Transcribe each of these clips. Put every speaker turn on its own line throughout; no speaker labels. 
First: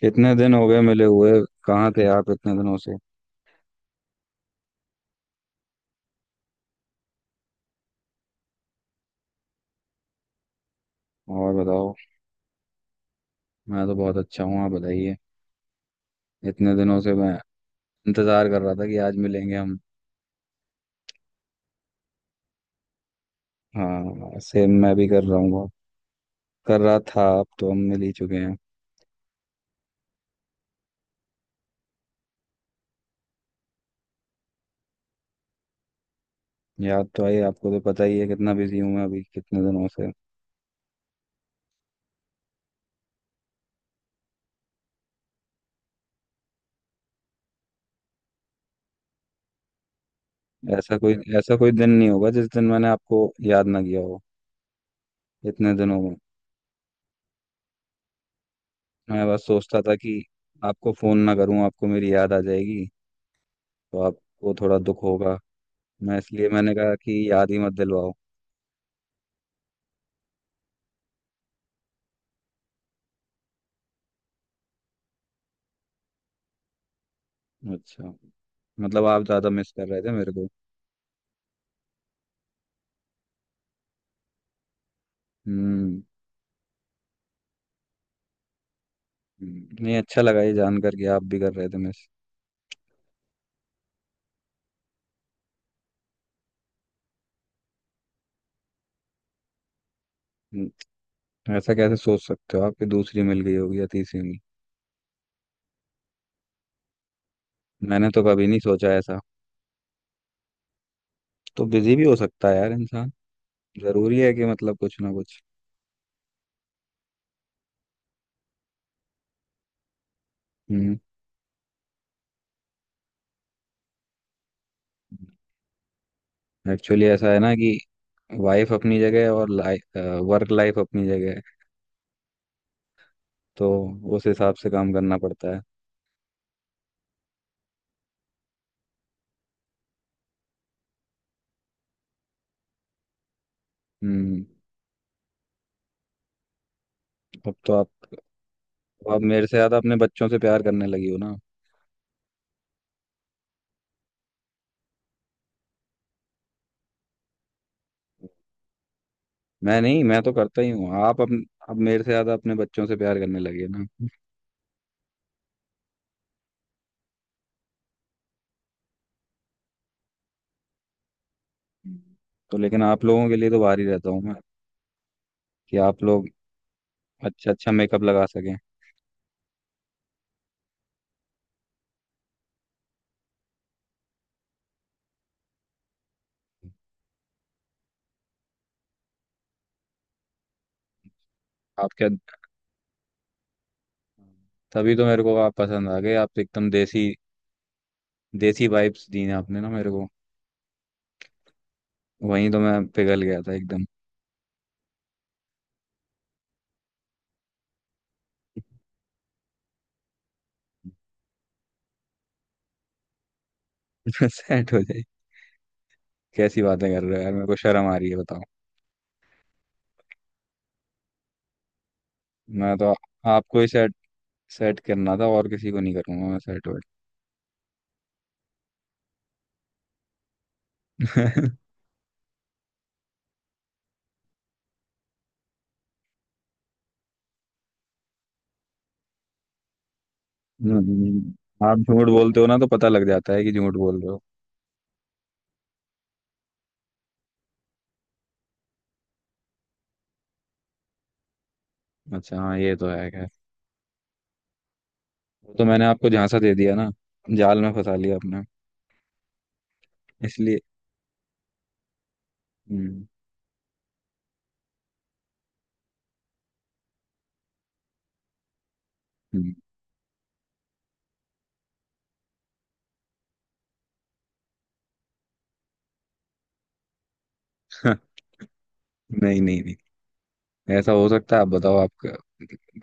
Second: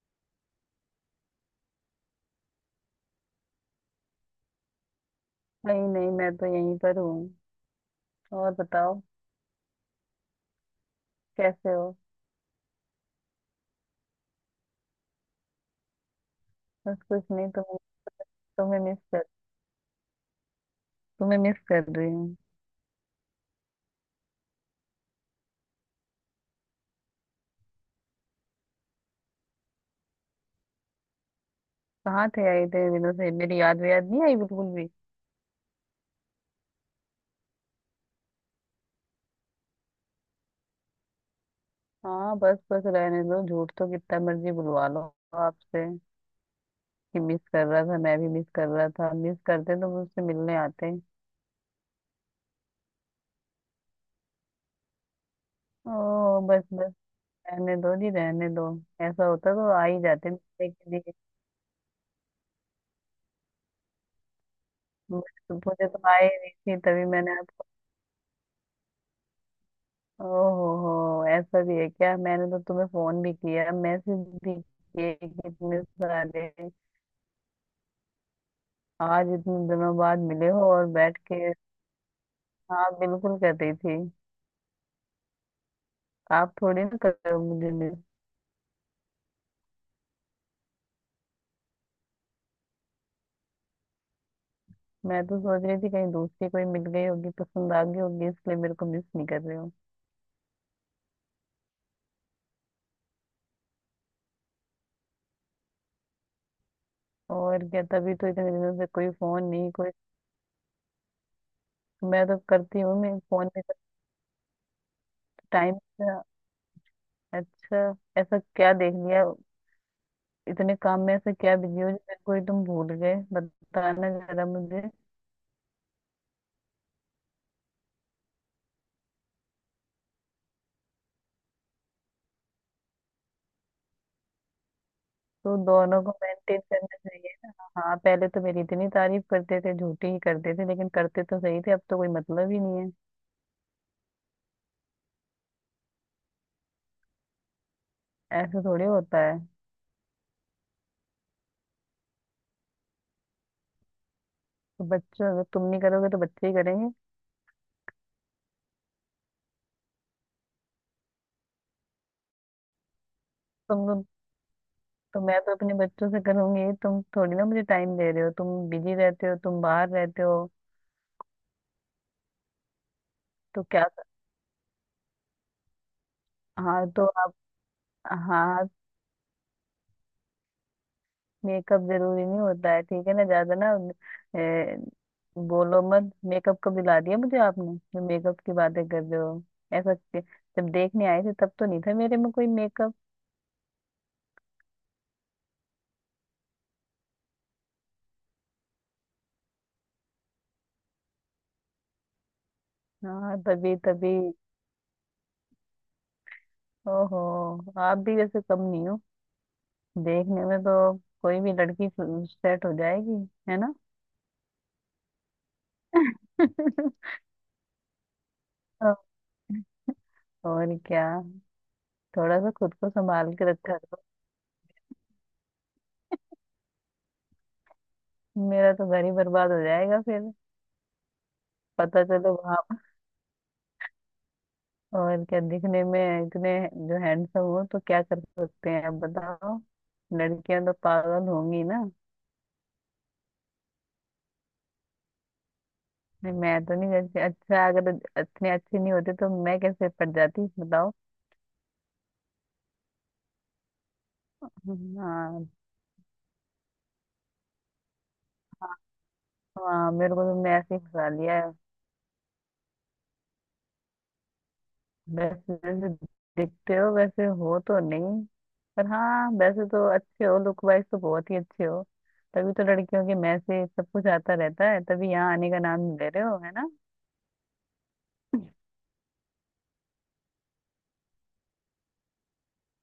कितने दिन हो गए मिले हुए। कहाँ थे आप इतने दिनों से।
नहीं नहीं, मैं तो यहीं पर हूँ। और बताओ,
और
कैसे
बताओ।
हो?
मैं तो बहुत अच्छा हूँ, आप बताइए। इतने दिनों
बस
से
कुछ
मैं
नहीं, तुम।
इंतजार कर रहा
तुम्हें
था कि
मिस
आज
कर
मिलेंगे हम।
तुम्हें मिस कर रही हूँ।
हाँ सेम, मैं भी कर रहा हूँ बहुत। कर रहा था, अब तो हम मिल ही चुके हैं।
कहाँ थे आई, इतने दिनों से मेरी याद याद नहीं आई बिल्कुल भी?
याद तो आई, आपको तो पता ही है कितना बिजी हूँ मैं अभी, कितने दिनों से।
हाँ, बस बस रहने दो, झूठ तो कितना मर्जी बुलवा लो आपसे कि मिस कर रहा था, मैं भी मिस कर रहा था। मिस करते तो मुझसे मिलने आते।
ऐसा कोई दिन नहीं होगा जिस दिन मैंने आपको याद ना किया हो इतने
ओ
दिनों में।
बस बस, रहने दो जी, रहने दो। ऐसा
मैं बस
होता तो
सोचता
आ
था
ही
कि
जाते मिलने के
आपको
लिए।
फोन ना करूँ, आपको मेरी याद आ जाएगी तो आपको थोड़ा दुख होगा।
मुझे तो
मैं
आए
इसलिए
नहीं
मैंने
थी,
कहा
तभी
कि
मैंने।
याद ही मत दिलवाओ।
ओहो, ऐसा भी है क्या? मैंने तो तुम्हें फोन भी किया, मैसेज भी किए, कि इतने सारे।
अच्छा, मतलब आप
आज
ज़्यादा
इतने
मिस कर
दिनों
रहे थे
बाद
मेरे को।
मिले हो और बैठ के। हाँ, बिल्कुल कर रही थी।
हम्म।
आप थोड़ी ना कर रहे हो मुझे मिस।
नहीं, अच्छा लगा ये जान कर कि आप भी कर रहे थे मिस।
मैं तो सोच रही थी कहीं दूसरी कोई मिल गई होगी, पसंद आ गई होगी, इसलिए मेरे को मिस नहीं कर रहे हो।
हम्म, ऐसा कैसे सोच सकते हो आप कि दूसरी मिल गई होगी या तीसरी मिल।
और क्या,
मैंने
तभी
तो
तो इतने
कभी नहीं
दिनों से
सोचा
कोई
ऐसा।
फोन नहीं, कोई।
तो बिजी भी हो
मैं तो
सकता है यार
करती हूँ,
इंसान।
मैं फोन में करती।
ज़रूरी है कि मतलब कुछ ना कुछ।
टाइम। अच्छा। ऐसा क्या देख लिया? इतने
हम्म,
काम में से क्या बिजी हो जो मेरे को ही तुम भूल गए, बताना जरा मुझे।
एक्चुअली ऐसा है ना कि वाइफ अपनी जगह है और लाइफ, वर्क लाइफ अपनी जगह है, तो उस हिसाब से काम करना पड़ता
तो
है।
दोनों को मेंटेन करना चाहिए ना। हाँ, पहले तो मेरी इतनी तारीफ करते थे, झूठी ही करते थे, लेकिन करते तो सही थे, अब तो कोई मतलब ही नहीं है।
हम्म। अब तो आप
ऐसा थोड़ी होता
आप
है।
मेरे से ज़्यादा अपने बच्चों से प्यार करने लगी हो ना।
तो बच्चों, अगर तुम नहीं करोगे तो बच्चे ही करेंगे।
मैं नहीं, मैं तो करता ही हूँ। आप अब मेरे से ज्यादा अपने बच्चों से प्यार करने लगे ना।
तुम तो मैं तो अपने बच्चों से करूंगी, तुम थोड़ी ना मुझे टाइम दे रहे हो, तुम बिजी रहते हो, तुम बाहर रहते हो।
तो लेकिन आप लोगों के लिए तो
तो
बाहर ही
क्या?
रहता हूँ मैं, कि आप लोग
हाँ तो आप।
अच्छा अच्छा मेकअप लगा सकें।
हाँ। मेकअप जरूरी नहीं होता है, ठीक है ना, ज्यादा ना। ए, बोलो मत! मेकअप कब दिला दिया मुझे आपने, जो मेकअप की बातें कर रहे हो? ऐसा कि- जब देखने आए थे तब तो नहीं
आप
था
क्या,
मेरे में कोई मेकअप।
तभी तो मेरे को आप पसंद आ गए। आप तो एकदम देसी, देसी वाइब्स दी ना आपने ना मेरे को। वहीं तो मैं पिघल
हाँ,
गया था
तभी
एकदम।
तभी। ओहो, आप भी वैसे कम नहीं हो, देखने में तो। कोई भी लड़की सेट हो जाएगी, है ना?
सेट हो जाए। कैसी बातें कर रहे हो यार, मेरे को शर्म आ रही है बताओ।
और क्या। थोड़ा सा खुद
मैं
को
तो
संभाल के
आपको ही
रखा
सेट
करो।
सेट करना था, और किसी को नहीं करूंगा मैं सेट।
मेरा तो घर ही बर्बाद हो जाएगा फिर।
वेट।
पता चलो। और क्या, दिखने में इतने जो हैंडसम हो, तो क्या कर सकते हैं अब, बताओ। लड़कियां तो पागल होंगी
आप
ना।
झूठ बोलते हो ना तो पता लग जाता है कि झूठ बोल रहे हो।
नहीं, मैं तो नहीं करती। अच्छा, अगर इतने अच्छे नहीं होते तो मैं कैसे पड़ जाती, बताओ।
अच्छा हाँ, ये तो है खैर।
हाँ।
वो तो मैंने आपको झांसा दे दिया ना, जाल में फंसा लिया आपने
हाँ, मेरे को तुमने
इसलिए।
ऐसे ही फंसा लिया है।
हम्म।
वैसे जैसे दिखते हो वैसे हो तो नहीं, पर हाँ,
हम्म,
वैसे तो अच्छे हो, लुक वाइज तो बहुत ही अच्छे हो। तभी तो लड़कियों के मैसेज सब कुछ आता रहता है, तभी यहाँ आने का नाम नहीं ले रहे हो, है ना?
नहीं नहीं नहीं, ऐसा हो सकता है आप बताओ।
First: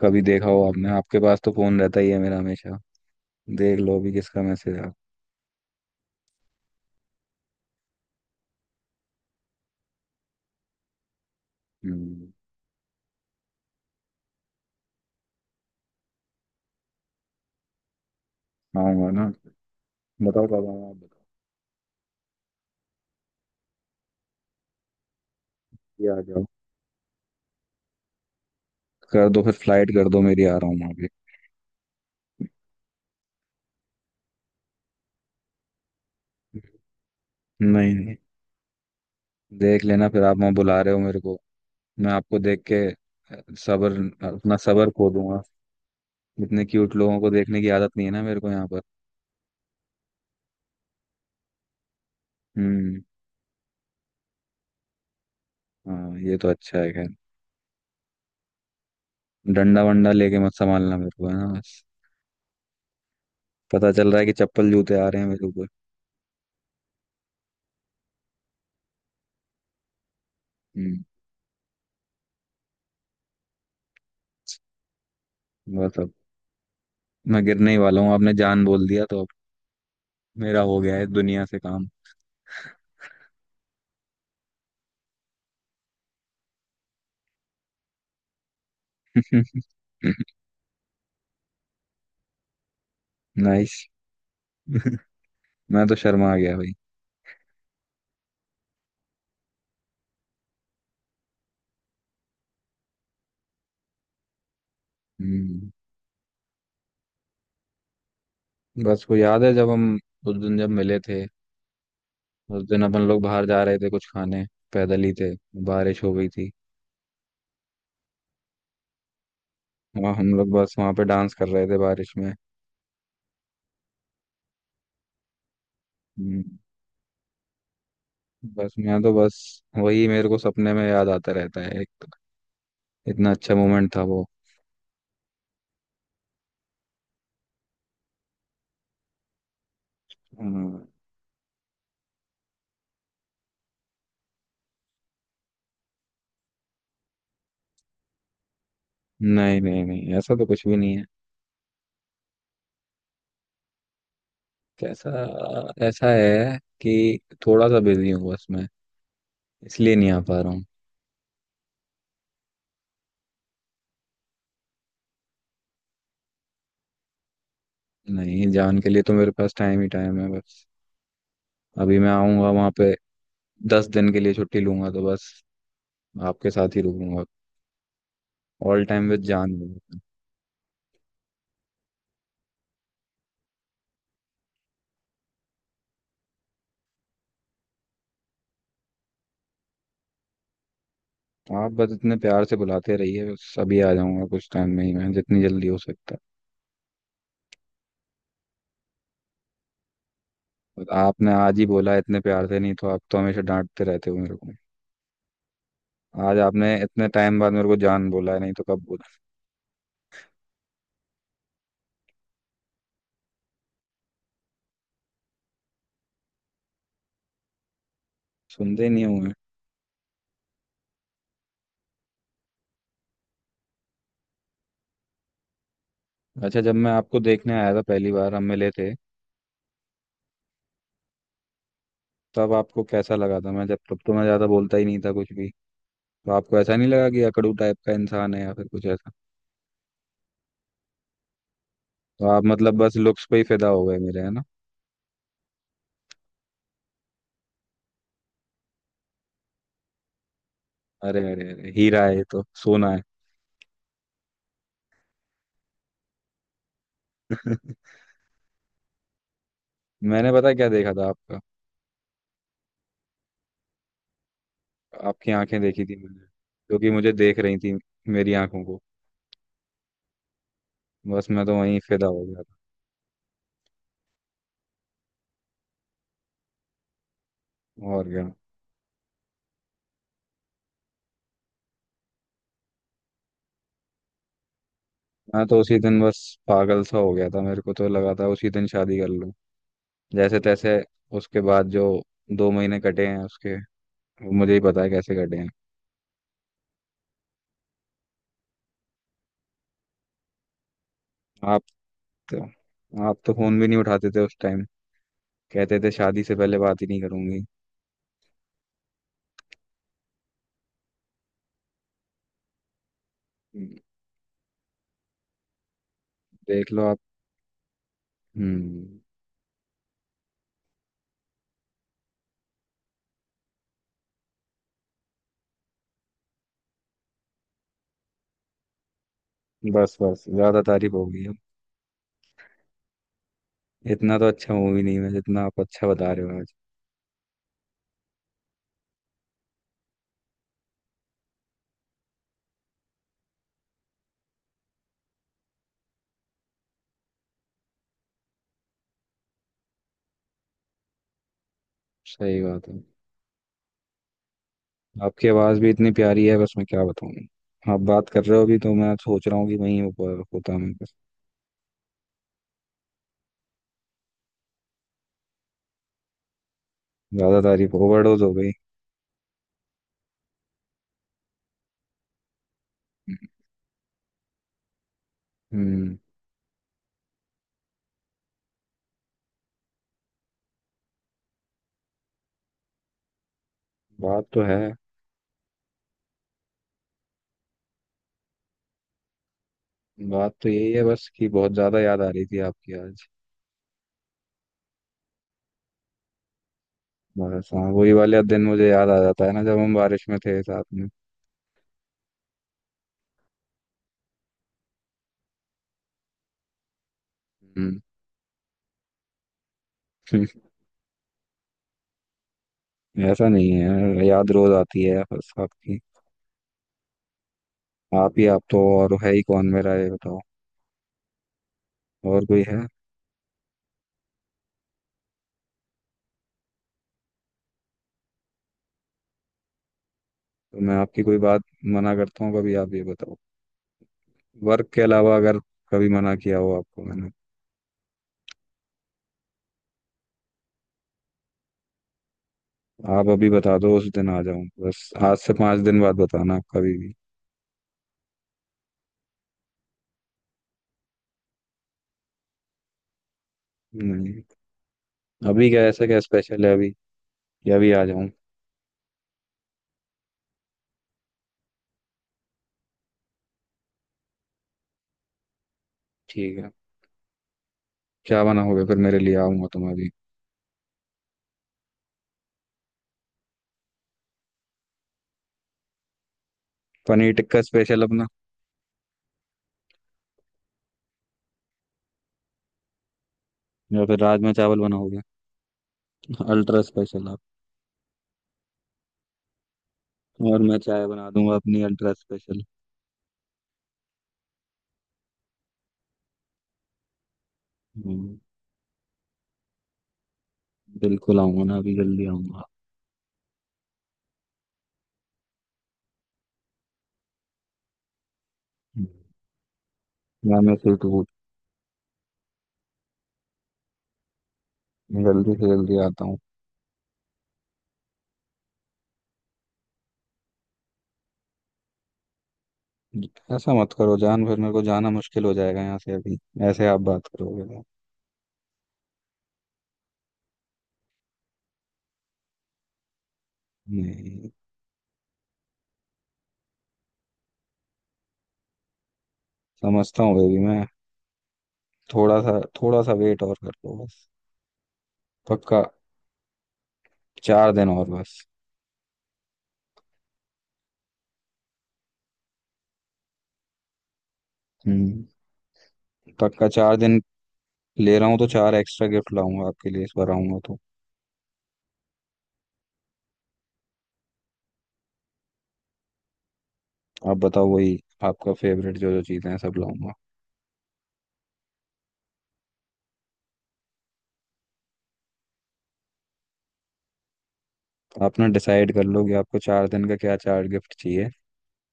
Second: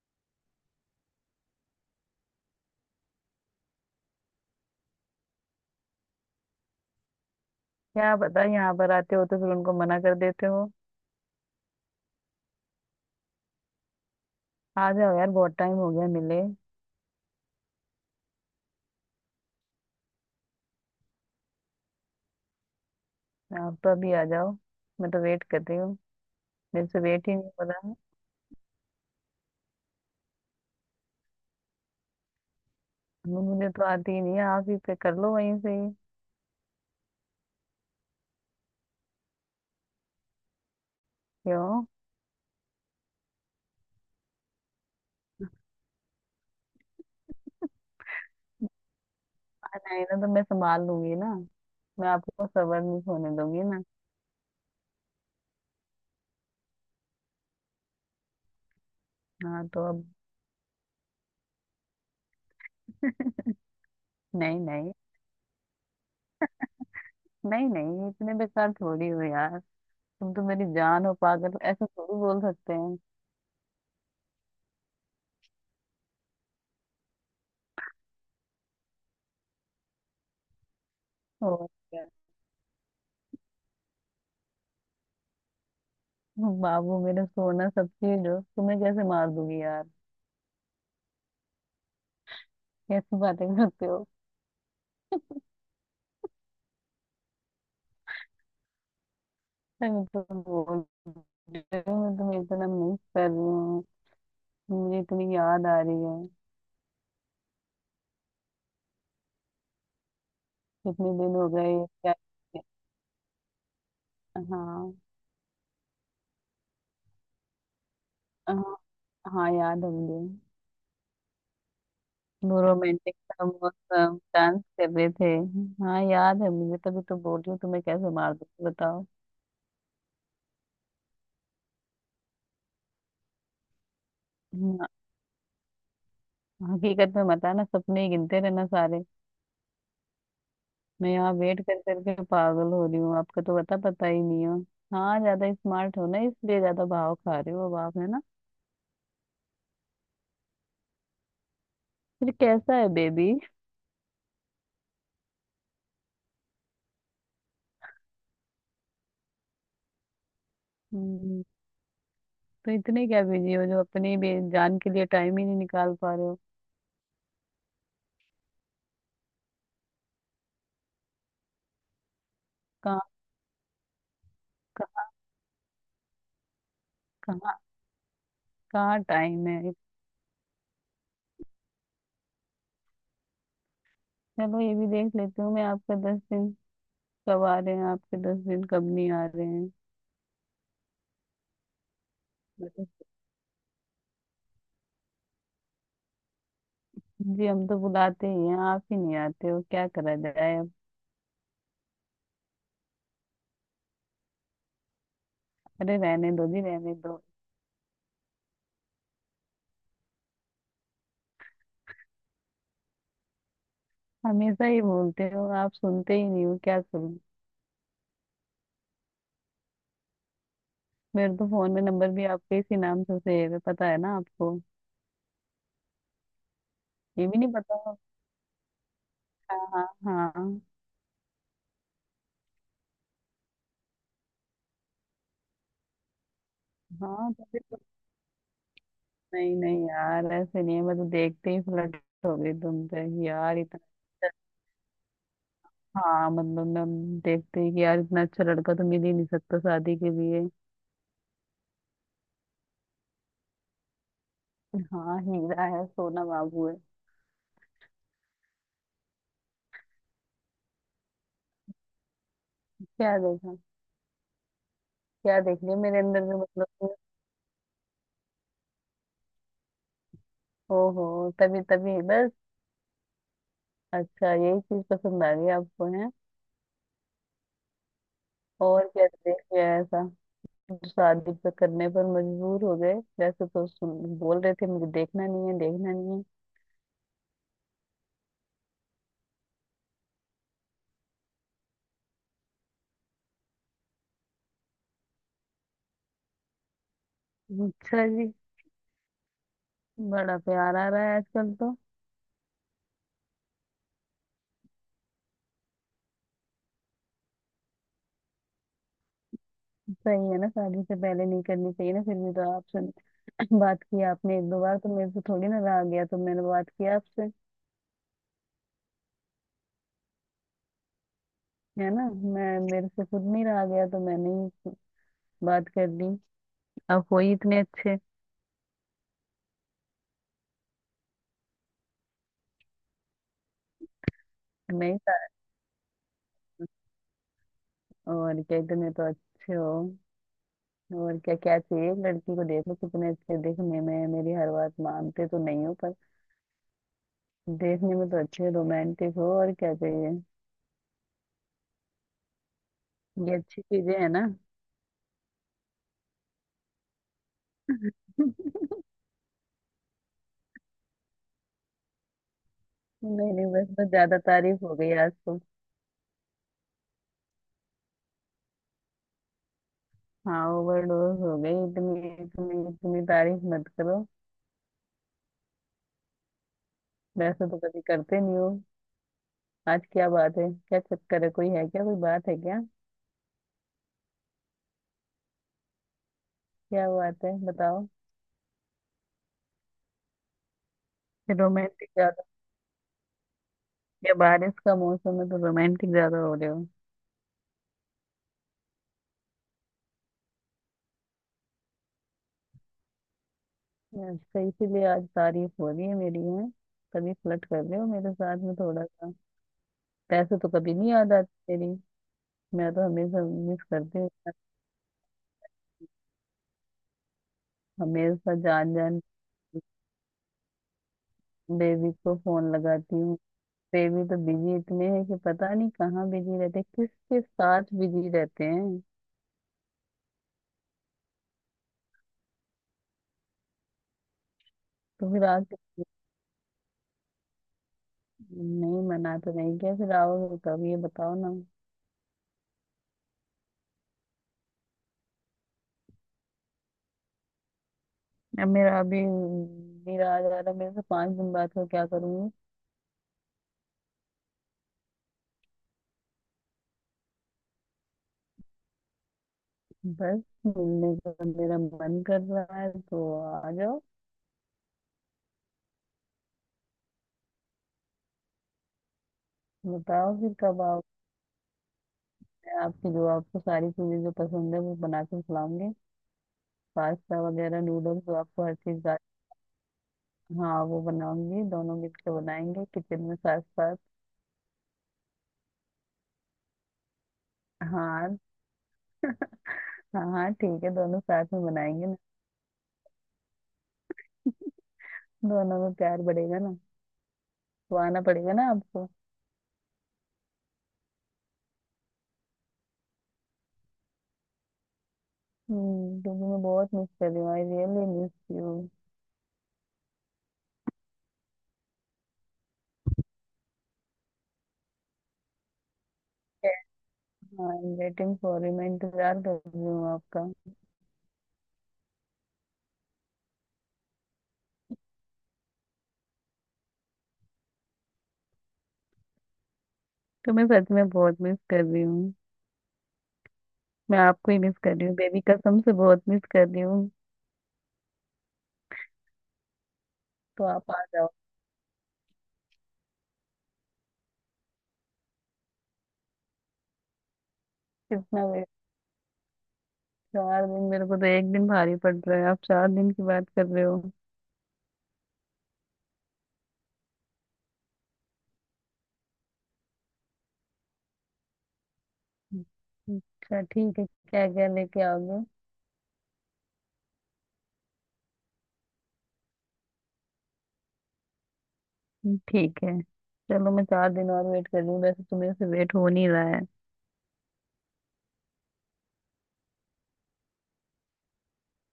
कभी देखा हो आपने, आपके पास तो फोन रहता ही है मेरा हमेशा, देख लो अभी किसका मैसेज आ।
क्या पता, यहाँ पर आते हो तो फिर उनको मना कर देते हो।
हम्म।
आ जाओ यार, बहुत टाइम हो गया मिले।
आऊंगा ना, बताओ कब आऊँ आप बताओ।
आप तो अभी आ जाओ, मैं तो वेट कर रही हूँ,
ये आ जाओ,
मेरे से वेट ही नहीं हो रहा है।
कर दो फिर फ्लाइट कर दो मेरी, आ रहा हूँ वहाँ पे।
मुझे तो आती ही नहीं है, आप ही पे कर लो वहीं से ही।
नहीं नहीं, देख लेना फिर आप वहाँ बुला रहे हो मेरे को।
क्यों?
मैं आपको देख के सबर, अपना सबर खो दूंगा। इतने क्यूट लोगों को देखने की आदत नहीं है ना मेरे को यहाँ पर।
आ जाए ना तो मैं संभाल लूंगी ना, मैं आपको सबर
हम्म।
नहीं होने दूंगी ना।
हाँ ये तो अच्छा है खैर।
हाँ तो
डंडा
अब।
वंडा लेके मत संभालना मेरे को, है ना बस। पता चल रहा है कि
नहीं
चप्पल
नहीं।
जूते आ रहे हैं मेरे ऊपर।
नहीं नहीं, इतने बेकार थोड़ी हो यार। तुम तो मेरी
हम्म।
जान हो पागल, ऐसा थोड़ी बोल सकते हैं।
बस अब मैं गिरने ही वाला हूँ, आपने जान बोल दिया तो अब मेरा हो गया है दुनिया से
और
काम।
क्या। बाबू, मेरा सोना, सब चीज हो, तुम्हें कैसे मार दूंगी यार? कैसी बातें
नाइस।
करते हो?
मैं तो शर्मा आ गया भाई।
अरे, मैं तो बोल रही हूँ, मैं तुम्हें इतना मिस कर रही हूँ, मुझे इतनी याद
हम्म।
आ रही है।
बस वो याद है जब हम, उस दिन जब मिले
कितने
थे,
दिन हो गए? क्या?
उस दिन अपन लोग बाहर जा रहे थे कुछ खाने,
हाँ।
पैदल ही थे, बारिश हो गई थी,
हाँ। हाँ, याद है
वहाँ
मुझे।
हम लोग बस वहाँ पे डांस कर रहे थे बारिश में।
वो रोमांटिक डांस कर रहे थे। हाँ,
हम्म,
याद है मुझे, तभी तो बोल रही हूँ तुम्हें कैसे मार दूँ,
बस मैं
बताओ।
तो बस वही मेरे को सपने में याद आता रहता है एक, तो इतना अच्छा मोमेंट था वो।
हाँ, हकीकत में मत आना, सपने ही गिनते रहना सारे।
हम्म,
मैं यहाँ वेट कर करके पागल हो रही हूँ, आपका तो पता पता ही नहीं हो। हाँ, ज्यादा स्मार्ट हो ना, इसलिए ज्यादा भाव खा रहे हो अब आप, है ना?
नहीं नहीं नहीं, ऐसा तो कुछ भी नहीं है।
फिर कैसा है बेबी?
कैसा, ऐसा है कि थोड़ा सा बिजी हूँ बस मैं, इसलिए नहीं आ पा रहा हूँ।
हम्म, तो इतने क्या बिजी हो जो अपनी जान के लिए टाइम ही नहीं निकाल पा रहे हो?
नहीं, जान के लिए तो मेरे पास टाइम ही टाइम है बस। अभी मैं आऊंगा वहाँ पे,
कहाँ।
10 दिन के लिए छुट्टी लूंगा तो
कहाँ।
बस आपके साथ ही रुकूंगा।
कहाँ।
ऑल
कहाँ
टाइम विद
टाइम
जान
है?
है।
चलो, ये भी देख लेती हूँ मैं आपका 10 दिन। कब आ रहे हैं आपके 10 दिन, कब नहीं आ रहे हैं?
आप बस इतने प्यार से
मतलब,
बुलाते रहिए, बस अभी आ जाऊंगा कुछ टाइम में ही, मैं जितनी जल्दी हो सकता है।
जी, हम तो बुलाते ही हैं, आप ही नहीं आते हो, क्या करा जाए अब?
और आपने आज ही बोला है इतने प्यार से, नहीं तो आप तो हमेशा डांटते रहते हो मेरे को।
अरे रहने
आज
दो जी,
आपने
रहने
इतने
दो।
टाइम बाद मेरे को जान बोला है, नहीं तो कब बोला।
हमेशा ही बोलते हो आप, सुनते ही नहीं हो, क्या करूँ?
सुनते ही नहीं हुए।
मेरे तो फोन में नंबर भी आपके इसी नाम से सेव है, पता है ना आपको?
अच्छा, जब मैं आपको
ये भी
देखने
नहीं
आया
पता
था
होगा।
पहली बार हम मिले थे,
हाँ हाँ।
तब आपको कैसा लगा था? मैं जब, तब तो मैं ज्यादा बोलता ही नहीं था कुछ भी, तो आपको ऐसा नहीं लगा कि
हाँ तो
अकड़ू
फिर।
टाइप का इंसान है या फिर कुछ ऐसा?
नहीं नहीं यार, ऐसे नहीं है, मैं तो देखते ही फ्लर्ट
तो
हो
आप
गई
मतलब बस
तुमसे
लुक्स
कि
पे ही
यार
फिदा
इतना।
हो गए मेरे, है ना?
हाँ मतलब, मैं देखते ही कि यार, इतना अच्छा लड़का तो मिल ही नहीं सकता शादी के लिए।
अरे अरे अरे, हीरा है ये तो, सोना
हाँ, हीरा है, सोना बाबू है।
है। मैंने पता क्या देखा था आपका?
क्या देखा?
आपकी
क्या देख
आंखें
लिया
देखी थी
मेरे अंदर
मैंने,
में मतलब
जो कि
तुमने?
मुझे देख रही थी मेरी आंखों को।
ओहो,
बस मैं तो
तभी
वहीं
तभी
फिदा हो
बस।
गया
अच्छा, यही चीज पसंद आ गई आपको, है।
था, और क्या।
और क्या देख लिया ऐसा जो शादी पे करने पर मजबूर हो गए? वैसे तो सुन बोल रहे थे मुझे देखना
मैं
नहीं
तो
है,
उसी
देखना
दिन बस
नहीं
पागल सा हो गया था, मेरे को तो लगा था उसी दिन शादी कर लूं जैसे तैसे। उसके बाद जो 2 महीने कटे हैं उसके, वो मुझे ही पता है कैसे कटे हैं।
है। अच्छा जी, बड़ा प्यार आ रहा है आजकल
आप
तो।
तो आप तो फोन भी नहीं उठाते थे उस टाइम, कहते थे शादी से पहले बात ही नहीं करूंगी।
सही है ना, शादी से पहले नहीं करनी चाहिए ना। फिर भी तो आपसे
हम्म,
बात किया आपने एक दो बार, तो मेरे से थोड़ी ना रहा गया, तो मैंने बात
देख लो
किया
आप।
आपसे,
हम्म।
है ना? मैं मेरे से खुद नहीं रहा गया तो मैंने ही बात कर दी। आप हो ही इतने अच्छे।
बस बस, ज्यादा तारीफ होगी, इतना तो अच्छा मूवी नहीं
नहीं
है
था।
जितना आप अच्छा बता रहे हो आज।
और क्या, इतने तो अच्छे हो, और क्या क्या चाहिए एक लड़की को, देखो कितने अच्छे दिखने में है। मेरी हर बात मानते तो नहीं हो, पर देखने में तो अच्छे, रोमांटिक हो, और क्या चाहिए?
सही बात है।
ये अच्छी चीजें है ना।
आपकी आवाज़ भी इतनी प्यारी है, बस मैं क्या बताऊँ। आप बात कर रहे हो अभी तो मैं सोच रहा हूँ कि वहीं ऊपर होता मैं बस।
नहीं नहीं, बस बस, ज्यादा तारीफ हो गई आज तो।
ज़्यादा तारीफ, ओवरडोज हो गई।
हाँ, ओवरडोज हो गई, इतनी इतनी इतनी तारीफ मत करो।
हम्म।
वैसे तो कभी करते नहीं हो, आज क्या बात है, क्या चक्कर है, कोई है क्या, कोई बात है क्या?
बात तो है।
क्या बात है, बताओ।
बात तो यही है बस कि बहुत ज़्यादा
रोमांटिक
याद आ
ज्यादा,
रही थी आपकी आज।
या बारिश का मौसम है तो रोमांटिक ज्यादा हो रहे हो?
बस हाँ, वही वाले दिन मुझे याद आ जाता है ना जब हम बारिश में थे साथ में।
अच्छा, इसीलिए आज तारीफ हो रही है मेरी, है? तभी फ्लर्ट कर
हम्म।
रहे हो मेरे साथ में थोड़ा सा। पैसे तो कभी नहीं याद आती मेरी, मैं तो हमेशा
ऐसा नहीं
मिस करती
है,
हूँ,
याद रोज आती है बस आपकी। आप ही,
हमेशा
आप तो,
जान
और
जान।
है ही कौन मेरा ये बताओ,
बेबी को
और कोई
फोन
है?
लगाती हूँ, वे भी तो बिजी इतने हैं कि पता नहीं कहाँ बिजी रहते हैं, किसके साथ बिजी रहते हैं।
तो मैं आपकी कोई बात मना करता हूँ कभी? आप ये बताओ, वर्क के
तो
अलावा
फिर
अगर
आज?
कभी मना किया हो आपको मैंने।
नहीं, मना तो नहीं किया, फिर आओगे कब ये बताओ ना।
आप अभी बता दो उस दिन आ जाऊं, बस आज से 5 दिन बाद बताना आप कभी भी।
अब मेरा अभी, मेरा आ जा रहा, मेरे से 5 दिन बाद का क्या करूंगी?
नहीं, अभी क्या ऐसा क्या स्पेशल है अभी, या अभी आ जाऊं?
बस मिलने का मेरा मन कर रहा है तो आ जाओ।
ठीक है। क्या बना होगा फिर मेरे लिए, आऊंगा तुम अभी?
बताओ फिर कब आओगे? आपकी जो आपको सारी चीजें जो पसंद है वो बना के खिलाऊंगी,
पनीर
पास्ता
टिक्का
वगैरह
स्पेशल
नूडल्स,
अपना,
जो आपको हर चीज। हाँ वो बनाऊंगी, दोनों मिलकर बनाएंगे किचन में साथ साथ।
या फिर राजमा चावल बना होगा अल्ट्रा स्पेशल आप?
हाँ हाँ हाँ,
और मैं
ठीक है,
चाय
दोनों
बना
साथ
दूंगा
में
अपनी
बनाएंगे
अल्ट्रा
ना,
स्पेशल।
दोनों में प्यार बढ़ेगा ना। तो आना
हम्म,
पड़ेगा ना आपको।
बिल्कुल आऊंगा ना अभी, जल्दी आऊंगा।
हम्म, क्योंकि मैं बहुत मिस कर रही हूँ, I really miss you.
Hmm, या मैं फिर तो जल्दी से जल्दी आता हूँ।
I am waiting for you, मैं इंतजार कर रही हूँ आपका।
ऐसा मत करो जान, फिर मेरे को जाना मुश्किल हो जाएगा यहाँ से अभी, ऐसे आप बात करोगे तो।
तो मैं सच में बहुत मिस कर रही हूँ, मैं
नहीं।
आपको ही मिस कर रही हूँ बेबी, कसम से बहुत मिस कर रही हूँ।
समझता हूँ बेबी
तो
मैं।
आप आ जाओ।
थोड़ा सा वेट और कर लो बस, पक्का। 4 दिन और बस।
कितना वेट? 4 दिन? मेरे को तो एक दिन भारी पड़ रहा है, आप चार दिन की बात कर रहे हो?
हम्म, पक्का 4 दिन ले रहा हूँ तो चार एक्स्ट्रा गिफ्ट लाऊंगा आपके लिए इस बार, आऊंगा तो।
अच्छा ठीक है, क्या क्या लेके आओगे?
आप बताओ, वही आपका फेवरेट जो जो चीज़ें हैं सब लाऊंगा।
ठीक है, चलो, मैं 4 दिन और वेट कर रही हूँ, वैसे तो मेरे से वेट हो नहीं रहा है।
आप ना डिसाइड कर लो कि आपको 4 दिन का क्या चार गिफ्ट चाहिए,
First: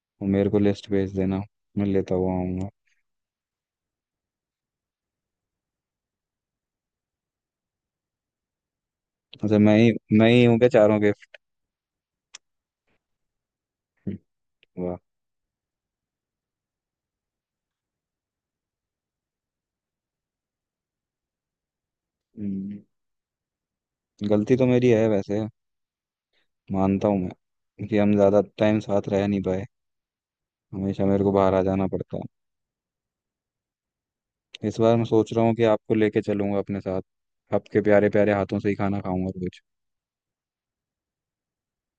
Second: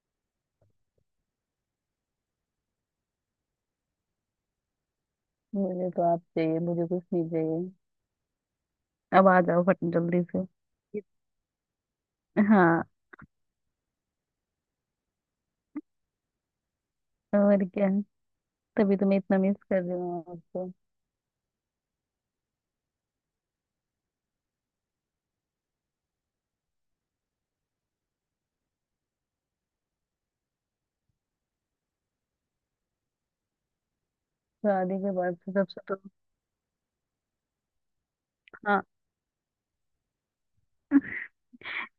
और मेरे को लिस्ट भेज देना, मैं लेता हुआ आऊंगा।
मुझे तो आप चाहिए, मुझे कुछ नहीं चाहिए। अब आ
अच्छा,
जाओ
मैं
फट
ही
जल्दी
मैं ही
से।
हूँ क्या चारों गिफ्ट?
हाँ।
वाह।
और क्या, तभी तो मैं इतना मिस कर रही हूँ आपको।
हम्म, गलती तो मेरी है वैसे, मानता हूँ मैं कि हम ज़्यादा टाइम साथ रह नहीं पाए, हमेशा मेरे को बाहर आ जाना पड़ता। इस बार
शादी
मैं
के
सोच
बाद
रहा
से
हूँ कि
सबसे
आपको
तो।
लेके चलूंगा अपने साथ, आपके प्यारे प्यारे हाथों से ही
हाँ
खाना खाऊंगा कुछ।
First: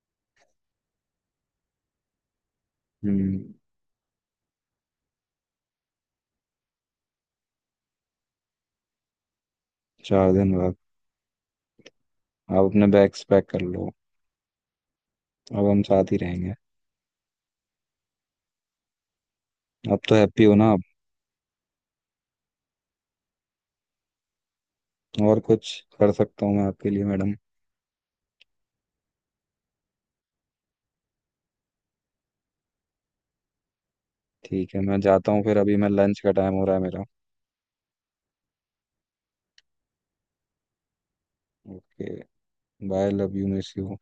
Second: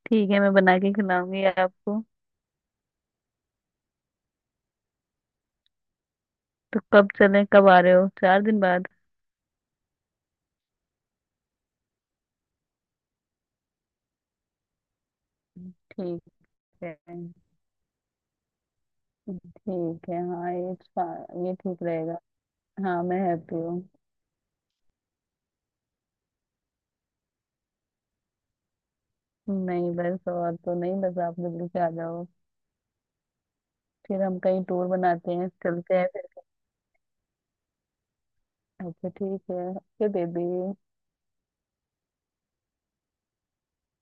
ठीक है, मैं बना के खिलाऊंगी आपको।
हम्म।
तो कब चले, कब आ रहे हो, 4 दिन बाद?
4 दिन बाद आप अपने बैग्स पैक कर लो, अब हम साथ ही
ठीक
रहेंगे।
है।
अब
ठीक
तो
है
हैप्पी
हाँ,
हो ना
ये
आप?
ये ठीक रहेगा। हाँ मैं हैप्पी हूँ।
और कुछ कर सकता हूँ मैं आपके लिए मैडम?
नहीं, बस और तो नहीं, बस आप जल्दी से आ जाओ, फिर हम कहीं
ठीक है,
टूर
मैं जाता
बनाते
हूँ
हैं,
फिर अभी, मैं
चलते हैं
लंच
फिर।
का टाइम हो रहा है मेरा।
अच्छा ठीक है, okay baby.
Okay, bye, love you, miss you.